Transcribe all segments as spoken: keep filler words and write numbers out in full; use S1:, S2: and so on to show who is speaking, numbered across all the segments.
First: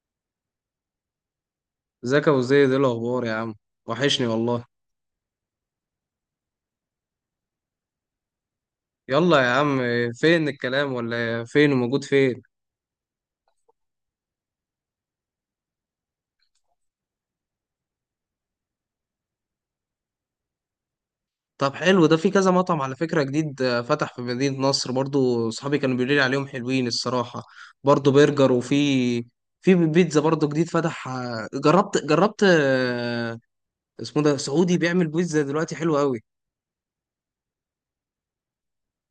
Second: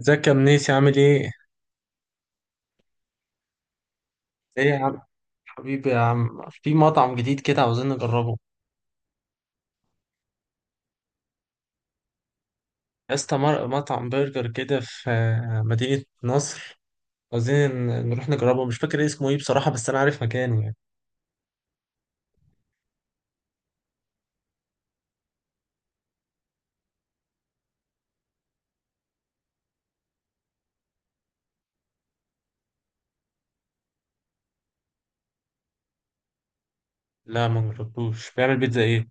S1: ازيك يا منيسي، عامل ايه؟
S2: ازيك يا ابو زيد؟ ايه الاخبار يا عم؟ وحشني والله.
S1: ايه يا عم، حبيبي يا عم. في مطعم جديد كده عاوزين نجربه.
S2: يلا يا عم. فين الكلام ولا فين وموجود فين؟
S1: يا اسطى، مر- مطعم برجر كده في آه، مدينة نصر. عاوزين ن- نروح نجربه، مش فاكر اسمه ايه بصراحة، بس انا عارف مكانه يعني.
S2: طب حلو، ده في كذا مطعم على فكرة جديد آه، فتح في مدينة نصر، برضو صحابي كانوا بيقولوا لي عليهم حلوين الصراحة. برضو برجر، وفي في بيتزا برضو جديد فتح، آه، جربت جربت آه، اسمه ده سعودي، بيعمل بيتزا دلوقتي حلو قوي.
S1: لا، ما جربتوش. بيعمل بيتزا ايه؟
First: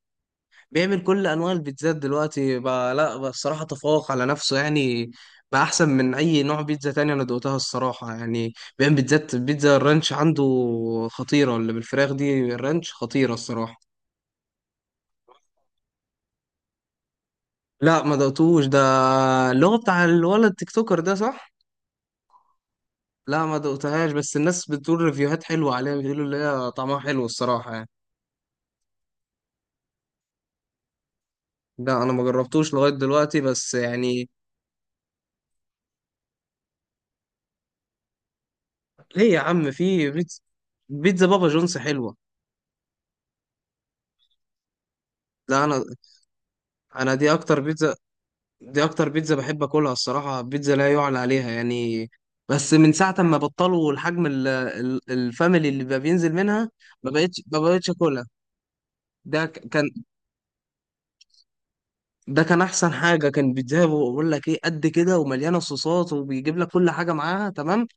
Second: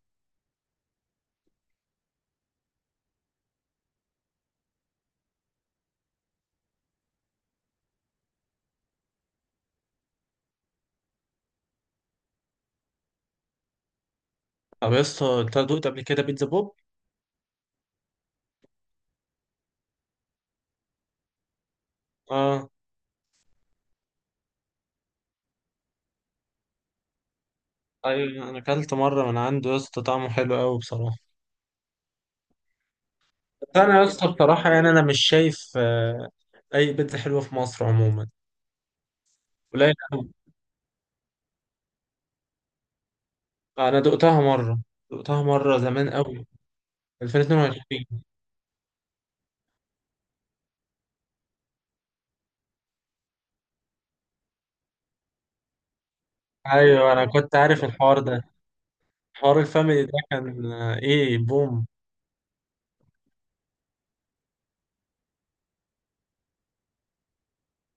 S2: بيعمل كل انواع البيتزات دلوقتي بقى، لا بقى الصراحه تفوق على نفسه يعني، بقى احسن من اي نوع بيتزا تاني، انا دوقتها الصراحه يعني. بيعمل بيتزات بيتزا الرانش عنده خطيره، اللي بالفراخ دي الرانش خطيره الصراحه.
S1: طب يا اسطى، انت دقت قبل كده بيتزا بوب؟
S2: لا ما دقتوش ده، اللي هو بتاع الولد تيك توكر ده، صح؟
S1: اه.
S2: لا ما دقتهاش، بس الناس بتقول ريفيوهات حلوه عليها، بيقولوا اللي هي طعمها حلو الصراحه يعني.
S1: ايوه، انا اكلت مرة من عنده يا اسطى، طعمه حلو قوي بصراحة.
S2: لا انا ما جربتوش لغايه دلوقتي
S1: بس
S2: بس
S1: انا يا اسطى
S2: يعني.
S1: بصراحة، يعني انا مش شايف آه، اي بيتزا حلوه في مصر عموما.
S2: ليه يا عم؟
S1: قليل
S2: في
S1: قوي.
S2: بيتزا، بيتزا بابا جونز حلوه.
S1: انا دقتها مرة، دقتها
S2: لا
S1: مرة
S2: انا
S1: زمان قوي.
S2: انا دي اكتر بيتزا
S1: ألفين واثنين وعشرين.
S2: دي اكتر بيتزا بحب اكلها الصراحه، بيتزا لا يعلى عليها يعني. بس من ساعه ما بطلوا الحجم ال- ال- الفاميلي اللي بقى بينزل منها، ما
S1: ايوه انا
S2: بقتش
S1: كنت
S2: ما
S1: عارف
S2: بقتش
S1: الحوار
S2: اكلها.
S1: ده.
S2: ده
S1: حوار
S2: ك- كان،
S1: الفاميلي ده كان آه، ايه، بوم.
S2: ده كان احسن حاجه، كان بيتزا بقول لك ايه قد كده، ومليانه صوصات، وبيجيب لك كل حاجه معاها تمام،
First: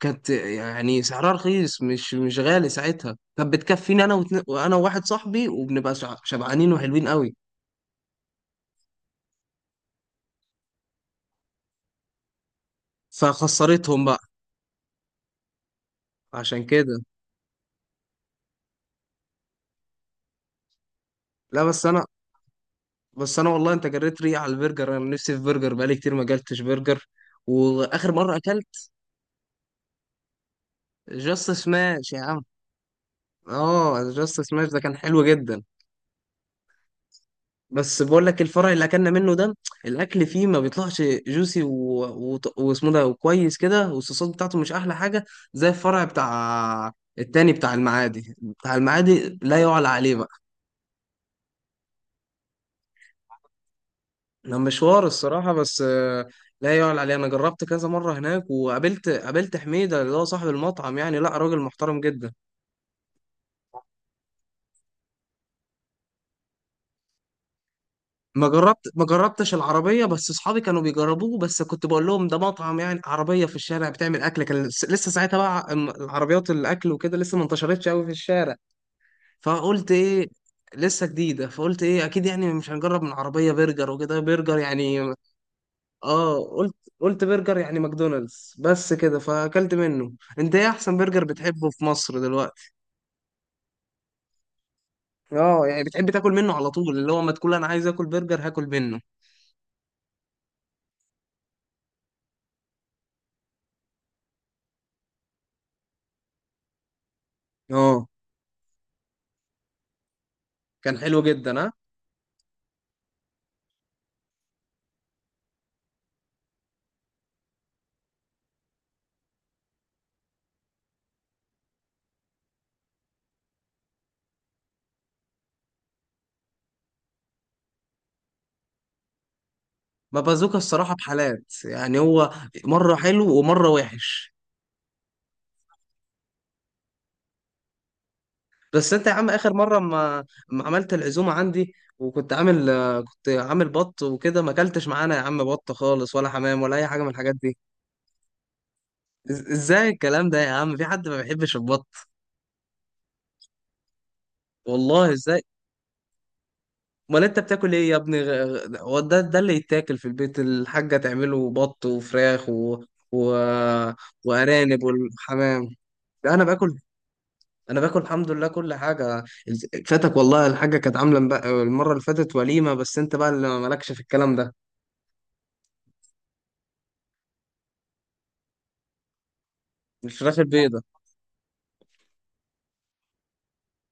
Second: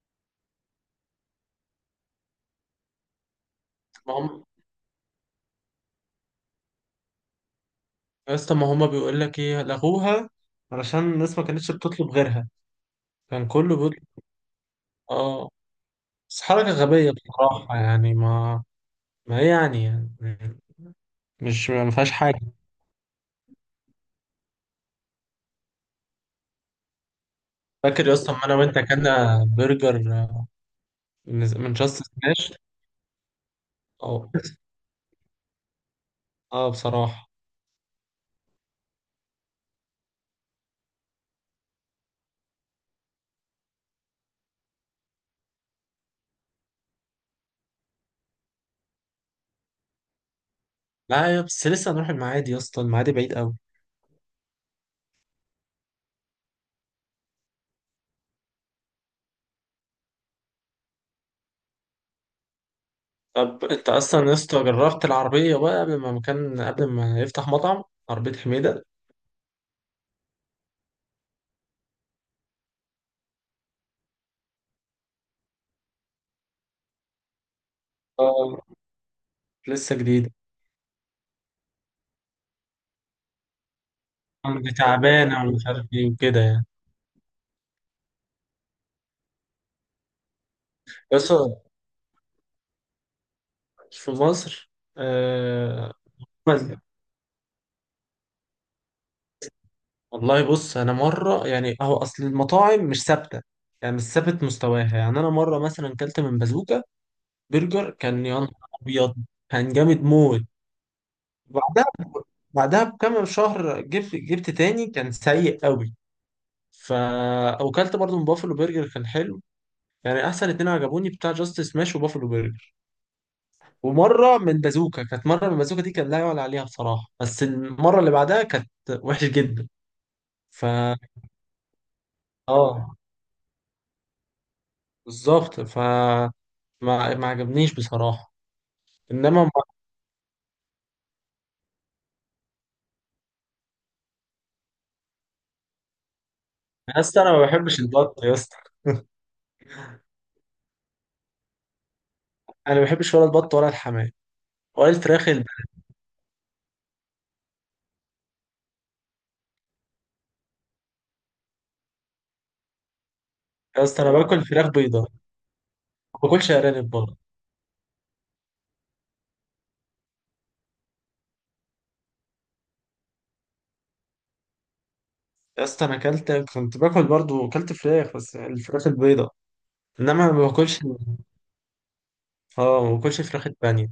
S2: كانت يعني سعرها رخيص، مش مش غالي ساعتها، كانت بتكفيني انا
S1: ما
S2: واتنين-
S1: هم.
S2: وانا وواحد صاحبي، وبنبقى شع- شبعانين وحلوين قوي.
S1: يا اسطى، ما هم بيقول لك ايه؟ لغوها علشان الناس ما كانتش بتطلب غيرها. كان كله
S2: فخسرتهم
S1: بيطلب.
S2: بقى،
S1: اه. بس
S2: عشان
S1: حركة
S2: كده.
S1: غبية بصراحة يعني. ما ما ايه يعني يعني؟
S2: لا
S1: مش،
S2: بس
S1: ما
S2: انا
S1: فيهاش حاجة.
S2: بس انا والله انت جريت ريقي على البرجر، انا نفسي في برجر، بقالي كتير ما اكلتش برجر،
S1: فاكر
S2: واخر
S1: يا اسطى
S2: مره
S1: أما انا وانت
S2: اكلت
S1: كنا برجر، آه، من
S2: جاست
S1: من جاست
S2: سماش يا عم.
S1: سماش.
S2: اه
S1: اه.
S2: جاست سماش ده كان حلو جدا،
S1: اه بصراحة.
S2: بس بقول لك الفرع اللي اكلنا منه ده الاكل فيه ما بيطلعش جوسي و... و... واسمه ده، وكويس كده، والصوصات بتاعته مش احلى حاجه، زي الفرع بتاع التاني بتاع المعادي بتاع المعادي لا يعلى عليه.
S1: لا يا، بس لسه هنروح المعادي يا اسطى؟ المعادي بعيد قوي.
S2: ده مشوار الصراحة بس، آه، لا يعلى عليه، أنا جربت كذا مرة هناك، وقابلت قابلت حميدة، اللي هو صاحب المطعم يعني، لا راجل محترم جدا.
S1: طب انت اصلا يا اسطى جربت العربيه بقى قبل ما مكان قبل ما يفتح مطعم، عربيه
S2: ما
S1: حميده.
S2: جربت ما جربتش العربية، بس أصحابي كانوا بيجربوه، بس كنت بقول لهم ده مطعم يعني عربية في الشارع بتعمل أكل، كان لس- لسه ساعتها بقى الم- العربيات الأكل وكده لسه ما انتشرتش أوي في الشارع،
S1: اه،
S2: فقلت
S1: لسه
S2: إيه،
S1: جديده.
S2: لسه جديدة، فقلت إيه أكيد يعني مش هنجرب من عربية برجر وكده، برجر
S1: كان دي
S2: يعني.
S1: تعبانه ومش عارف ايه وكده
S2: اه
S1: يعني.
S2: قلت قلت برجر يعني ماكدونالدز بس كده، فاكلت منه. انت ايه احسن
S1: يا
S2: برجر
S1: اسطى،
S2: بتحبه في مصر دلوقتي؟
S1: في مصر،
S2: اه، يعني
S1: آه
S2: بتحب تاكل منه
S1: بس-
S2: على طول، اللي هو ما تقول انا عايز اكل برجر، هاكل منه.
S1: والله بص، انا مره يعني، هو اصل المطاعم مش ثابته. يعني مش ثابت مستواها، يعني انا مره مثلا كلت من بازوكا. برجر
S2: اه
S1: كان يا نهار ابيض، كان جامد موت.
S2: كان حلو جدا ها.
S1: بعدها، بعدها بكام شهر جبت جبت تاني، كان سيء قوي. فا وكلت برضو من بافلو برجر، كان حلو. يعني احسن اتنين عجبوني، بتاع جاستس ماش وبافلو برجر. ومره من بازوكا، كانت مره من بازوكا دي كان لا يعلى عليها بصراحه، بس المره اللي بعدها كانت وحشه جدا.
S2: ما بازوكا الصراحه
S1: فا.
S2: بحالات يعني، هو مره
S1: اه.
S2: حلو ومره وحش.
S1: بالظبط، فا. ما ما عجبنيش بصراحه.
S2: بس انت يا عم
S1: انما ما-
S2: اخر مره ما ما عملت العزومه عندي، وكنت عامل آه، كنت عامل بط وكده، ما اكلتش معانا يا عم بط خالص، ولا حمام، ولا اي
S1: يا
S2: حاجه من
S1: اسطى، انا
S2: الحاجات
S1: ما
S2: دي.
S1: بحبش البط يا اسطى.
S2: إز- ازاي الكلام ده يا عم، في حد ما بيحبش البط؟
S1: انا ما بحبش ولا البط ولا الحمام ولا
S2: والله
S1: الفراخ
S2: ازاي.
S1: الب-
S2: امال انت بتاكل ايه يا ابني؟ غ- غ- هو ده ده اللي يتاكل في البيت، الحاجه تعمله بط وفراخ و... و...
S1: يا اسطى، انا باكل فراخ
S2: وارانب
S1: بيضاء.
S2: والحمام.
S1: ما
S2: لا، انا
S1: باكلش
S2: باكل،
S1: ارانب برضه.
S2: انا باكل الحمد لله كل حاجه. فاتك والله الحاجه، كانت عامله مبق- المره اللي فاتت وليمه، بس انت بقى اللي مالكش في الكلام ده.
S1: يا اسطى انا اكلت، كنت باكل برضه، اكلت فراخ، بس الفراخ البيضاء. انما ما
S2: الفراخ
S1: باكلش.
S2: البيضه،
S1: اه، ما باكلش فراخ البانيه.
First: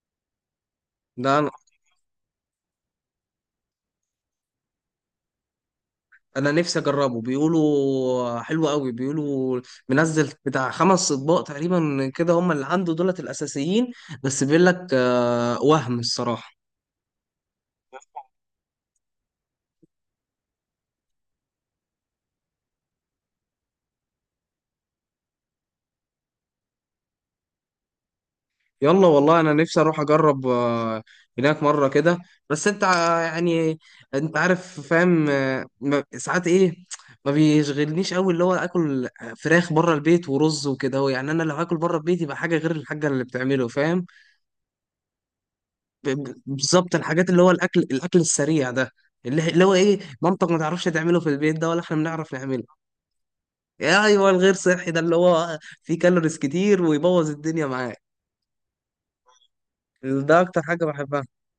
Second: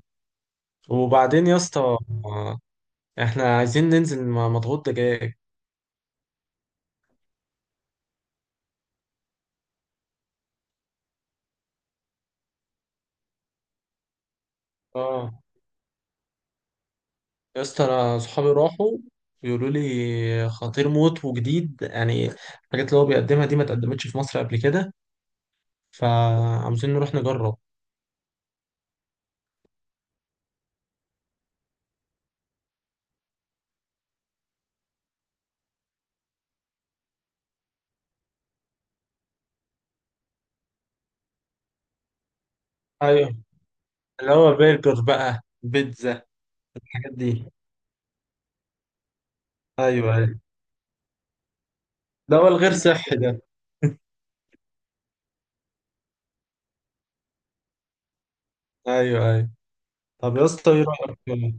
S2: ده
S1: وبعدين
S2: انا.
S1: يا اسطى، آه، احنا عايزين ننزل مع مضغوط دجاج.
S2: انا نفسي اجربه، بيقولوا حلو قوي، بيقولوا منزل بتاع خمس اطباق تقريبا كده، هم اللي عنده دولت الاساسيين. بس بيقول لك
S1: اه.
S2: آه، وهم الصراحه.
S1: يا اسطى، انا صحابي راحوا، بيقولوا لي خطير موت وجديد يعني. الحاجات اللي هو بيقدمها دي ما اتقدمتش في مصر قبل كده، فعاوزين نروح نجرب.
S2: يلا والله انا نفسي اروح اجرب، آه، هناك مره كده. بس انت ع- يعني، انت عارف فاهم، آه، ما- ساعات ايه، ما بيشغلنيش قوي اللي هو اكل فراخ بره البيت ورز وكده، هو يعني انا لو هاكل بره البيت يبقى حاجه غير الحاجه اللي
S1: ايوه،
S2: بتعمله، فاهم؟
S1: اللي هو برجر بقى
S2: ب-
S1: بيتزا.
S2: ب- بالظبط
S1: الحاجات
S2: الحاجات اللي هو
S1: دي.
S2: الاكل الاكل السريع ده، اللي اللي هو ايه
S1: ايوه، ايوه.
S2: مامتك ما تعرفش تعمله في البيت، ده ولا احنا بنعرف
S1: ده هو
S2: نعمله.
S1: الغير صحي ده.
S2: يا ايوه الغير صحي ده اللي هو فيه كالوريز كتير ويبوظ الدنيا معاك،
S1: ايوه، ايوه. طب
S2: ده
S1: يا
S2: اكتر
S1: اسطى ايه
S2: حاجه بحبها.
S1: رايك؟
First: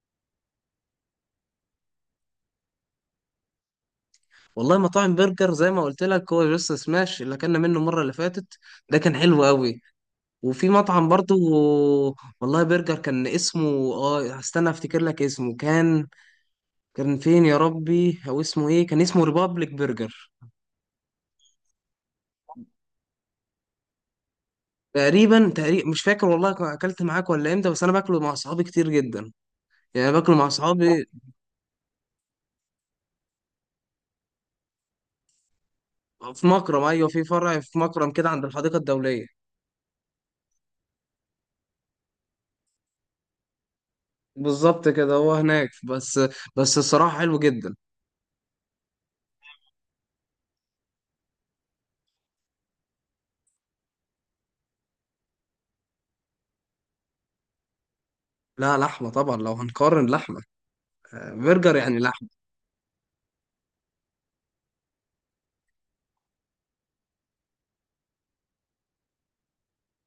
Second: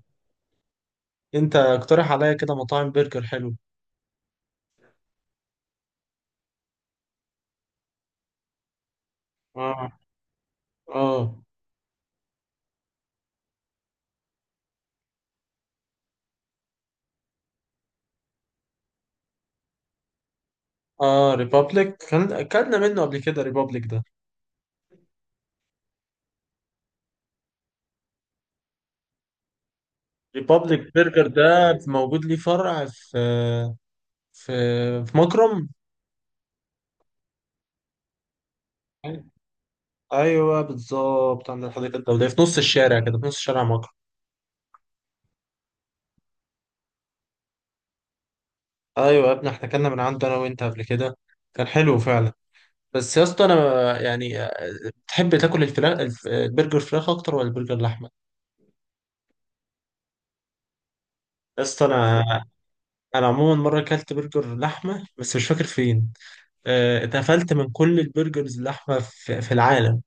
S1: انت اقترح عليا كده مطاعم برجر حلو.
S2: والله مطاعم برجر زي ما قلت لك هو جاست سماش، اللي اكلنا منه المره اللي فاتت ده كان حلو قوي.
S1: اه.
S2: وفي مطعم برضو،
S1: اه.
S2: والله، برجر كان اسمه، اه هستنى افتكر لك اسمه، كان كان فين يا ربي او اسمه ايه؟ كان اسمه ريبابليك برجر.
S1: اه، ريبابليك، كان اكلنا منه قبل كده ريبابليك ده.
S2: تقريبا تقريبا مش فاكر والله كان اكلت معاك ولا امتى، بس انا باكله مع اصحابي كتير جدا، يعني باكله مع
S1: ريبابليك
S2: اصحابي.
S1: برجر ده موجود ليه فرع في في في مكرم.
S2: في مكرم، ايوه في فرع في مكرم كده عند الحديقه الدوليه.
S1: ايوه، بالظبط، عند الحديقه الدوليه، في نص الشارع كده، في نص شارع مكرم.
S2: بالظبط كده، هو هناك بس، بس الصراحه حلو جدا.
S1: ايوه يا ابني، احنا اكلنا من عنده انا وانت قبل كده، كان حلو فعلا. بس يا اسطى انا، يعني آه، تحب تاكل الفراخ، الف- البرجر فراخ اكتر ولا البرجر لحمه؟
S2: لا لحمه طبعا، لو هنقارن لحمه،
S1: يا
S2: برجر
S1: اسطى،
S2: يعني
S1: انا
S2: لحمة.
S1: انا عموما مره اكلت برجر لحمه بس مش فاكر فين. آه، اتقفلت من كل البرجرز اللحمه في في العالم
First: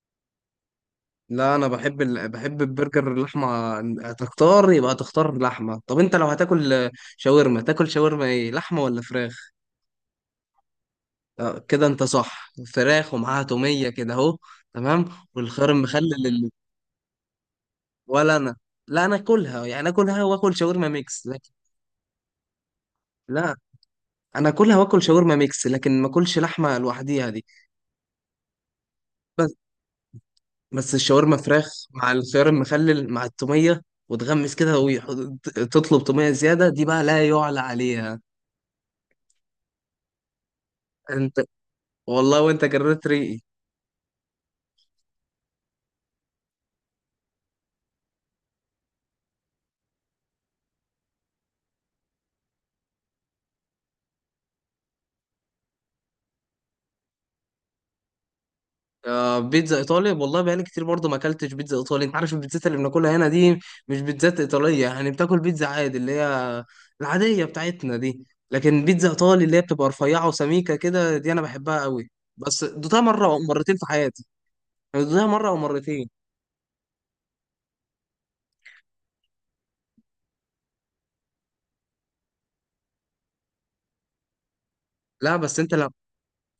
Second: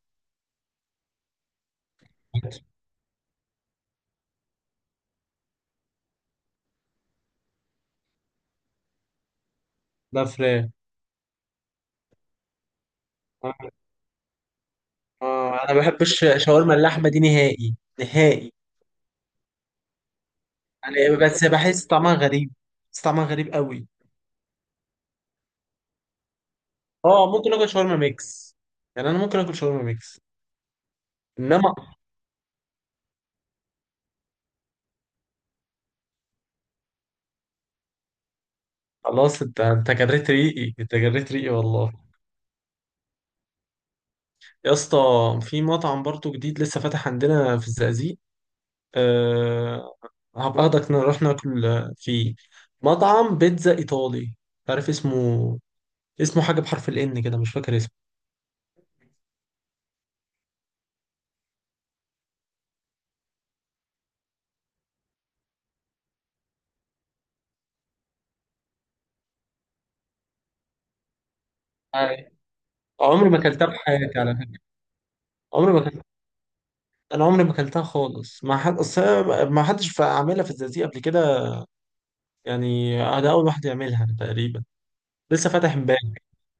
S2: لا انا بحب ال...
S1: ده.
S2: بحب البرجر اللحمة، هتختار يبقى تختار لحمة. طب انت لو هتاكل شاورما، تاكل شاورما ايه، لحمة ولا فراخ؟
S1: فراخ.
S2: آه، كده انت صح، فراخ ومعاها
S1: آه.
S2: تومية كده اهو. تمام.
S1: آه،
S2: والخيار
S1: انا ما بحبش
S2: المخلل اللي...
S1: شاورما اللحمه دي نهائي
S2: ولا
S1: نهائي.
S2: انا، لا انا اكلها يعني، اكلها واكل شاورما
S1: يعني،
S2: ميكس
S1: بس
S2: لكن،
S1: بحس طعمها غريب، بس طعمها غريب
S2: لا
S1: قوي.
S2: انا اكلها واكل شاورما ميكس لكن ما اكلش لحمة لوحديها
S1: اه
S2: دي.
S1: ممكن اكل شاورما ميكس، يعني انا ممكن اكل شاورما ميكس.
S2: بس الشاورما فراخ
S1: انما،
S2: مع الخيار المخلل مع التومية، وتغمس كده وتطلب تومية زيادة، دي بقى لا يعلى عليها.
S1: خلاص، انت انت جريت ريقي، انت جريت
S2: انت،
S1: ريقي والله.
S2: والله وانت جريت ريقي.
S1: يا اسطى، في مطعم برضو جديد لسه فاتح عندنا في الزقازيق. أه... هبقى اخدك نروح ناكل فيه. مطعم بيتزا ايطالي، عارف اسمه؟ اسمه حاجه بحرف الان كده، مش فاكر
S2: آه بيتزا ايطالي، والله بقالي كتير برضه ما اكلتش بيتزا ايطالي، انت عارف البيتزات اللي بناكلها هنا دي مش بيتزات ايطالية يعني، بتاكل بيتزا عادي اللي هي العادية بتاعتنا دي، لكن بيتزا ايطالي اللي هي بتبقى رفيعة وسميكة كده دي انا بحبها قوي،
S1: اسمه.
S2: بس دوتها مرة
S1: عمري ما
S2: او
S1: اكلتها
S2: مرتين
S1: في
S2: في
S1: حياتي
S2: حياتي،
S1: على فكره.
S2: يعني دوتها مرة او
S1: عمري ما اكلتها.
S2: مرتين.
S1: انا عمري ما اكلتها خالص. ما حد، اصل أنا ما حدش ف- عاملها في الزقازيق قبل كده. يعني انا اول واحد يعملها تقريبا.
S2: لا
S1: لسه
S2: بس
S1: فاتح
S2: انت لو،
S1: امبارح.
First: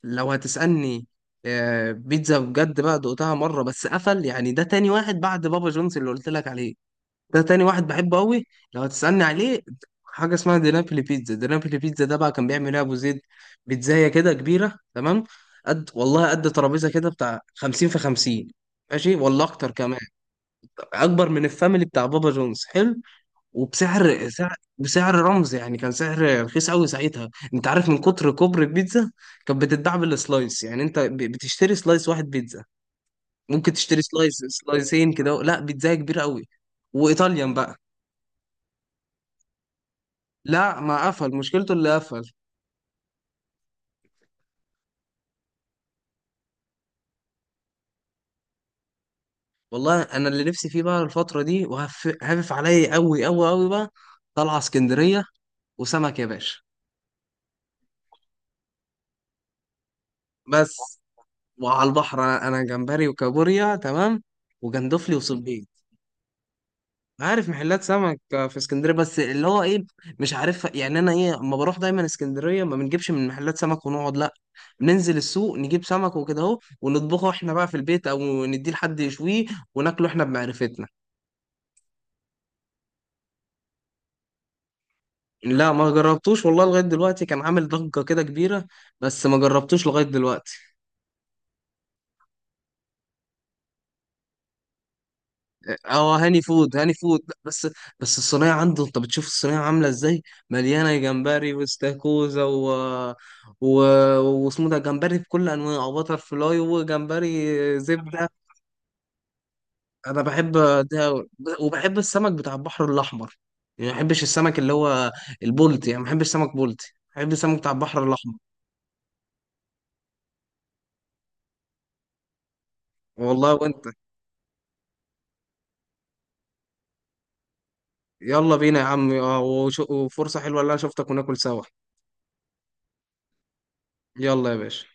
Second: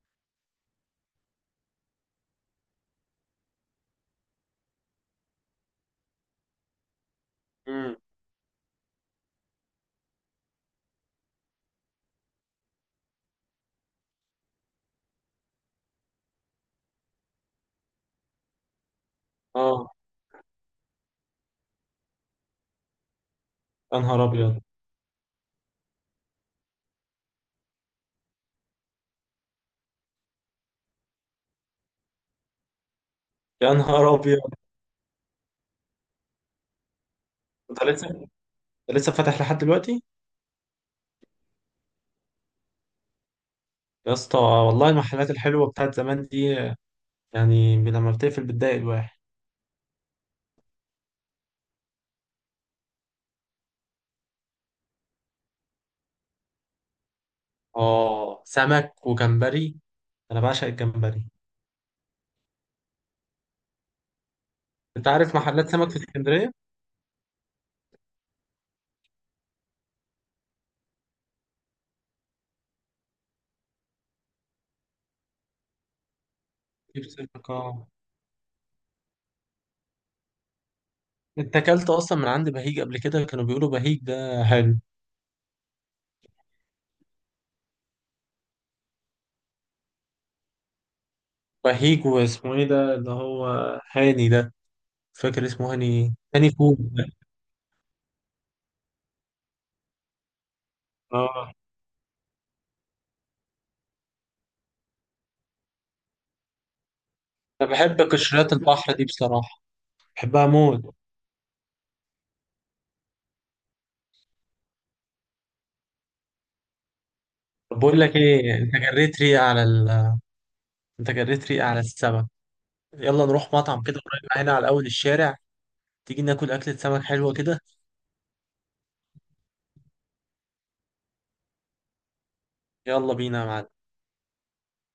S2: لو هتسألني، آه، بيتزا بجد بقى دقتها مرة بس، قفل يعني، ده تاني واحد بعد بابا جونز اللي قلت لك عليه، ده تاني واحد
S1: امم.
S2: بحبه قوي، لو هتسألني عليه، حاجة اسمها دينابلي بيتزا دينابلي بيتزا ده بقى كان بيعمل ايه أبو زيد، بيتزاية كده كبيرة تمام قد والله، قد ترابيزة كده بتاع خمسين في خمسين، ماشي والله أكتر
S1: اه.
S2: كمان، أكبر من الفاميلي بتاع بابا جونز، حلو.
S1: يا نهار
S2: وبسعر سعر
S1: ابيض.
S2: بسعر رمز يعني، كان سعر رخيص قوي ساعتها. انت عارف من كتر كبر البيتزا، كانت بتتباع بالسلايس، يعني انت ب- بتشتري سلايس واحد بيتزا، ممكن
S1: يا
S2: تشتري
S1: نهار ابيض،
S2: سلايس سلايسين كده، لا بيتزا كبيره قوي. وايطاليان بقى.
S1: انت لسه انت لسه فاتح لحد دلوقتي؟
S2: لا ما قفل، مشكلته اللي قفل.
S1: يا اسطى والله المحلات الحلوه بتاعت زمان دي، يعني لما بتقفل بتضايق الواحد.
S2: والله انا اللي نفسي فيه بقى الفتره دي، وهفف عليا قوي قوي قوي بقى، طالعه اسكندريه وسمك يا باشا.
S1: اه، سمك وجمبري، انا بعشق
S2: بس
S1: الجمبري.
S2: وعلى البحر، انا أنا جمبري وكابوريا تمام،
S1: انت
S2: وجندفلي
S1: عارف
S2: وصبيط.
S1: محلات سمك في اسكندريه؟
S2: عارف محلات سمك في اسكندريه بس اللي هو ايه، مش عارف يعني انا ايه، اما بروح دايما اسكندريه ما بنجيبش من محلات سمك ونقعد، لا ننزل السوق نجيب سمك وكده اهو
S1: جيب
S2: ونطبخه
S1: سمك،
S2: احنا بقى في
S1: اه.
S2: البيت، او نديه لحد يشويه وناكله احنا بمعرفتنا.
S1: انت اكلت اصلا من عند بهيج قبل كده؟ كانوا بيقولوا بهيج ده حلو.
S2: لا ما جربتوش والله لغايه دلوقتي، كان عامل ضجه كده كبيره، بس ما جربتوش لغايه دلوقتي.
S1: بهيج واسمه ايه ده اللي هو، هاني ده، فاكر اسمه هاني ايه؟
S2: اه هاني
S1: هاني
S2: فود،
S1: فوق
S2: هاني
S1: ده.
S2: فود، لا بس. بس الصينيه عنده، انت بتشوف الصينيه عامله ازاي، مليانه
S1: اه،
S2: جمبري واستاكوزا و... و... واسمه ده، جمبري بكل انواعه وبتر فلاي وجمبري
S1: انا بحب
S2: زبده.
S1: قشريات البحر دي بصراحه،
S2: انا
S1: بحبها
S2: بحب
S1: موت.
S2: ده، وبحب السمك بتاع البحر الاحمر، يعني ما بحبش السمك اللي هو البولتي، يعني ما بحبش سمك بولتي، بحب السمك بتاع
S1: طب بقول
S2: البحر
S1: لك
S2: الاحمر.
S1: ايه، انت جريت ريقة على ال... انت جريت ريقة على السمك. يلا نروح
S2: والله
S1: مطعم
S2: وانت،
S1: كده قريب هنا على اول الشارع، تيجي ناكل اكلة سمك حلوة كده.
S2: يلا بينا يا عم، اه، وش- وفرصه حلوه اللي انا شفتك وناكل سوا.
S1: يلا بينا يا معلم.
S2: يلا يا باشا.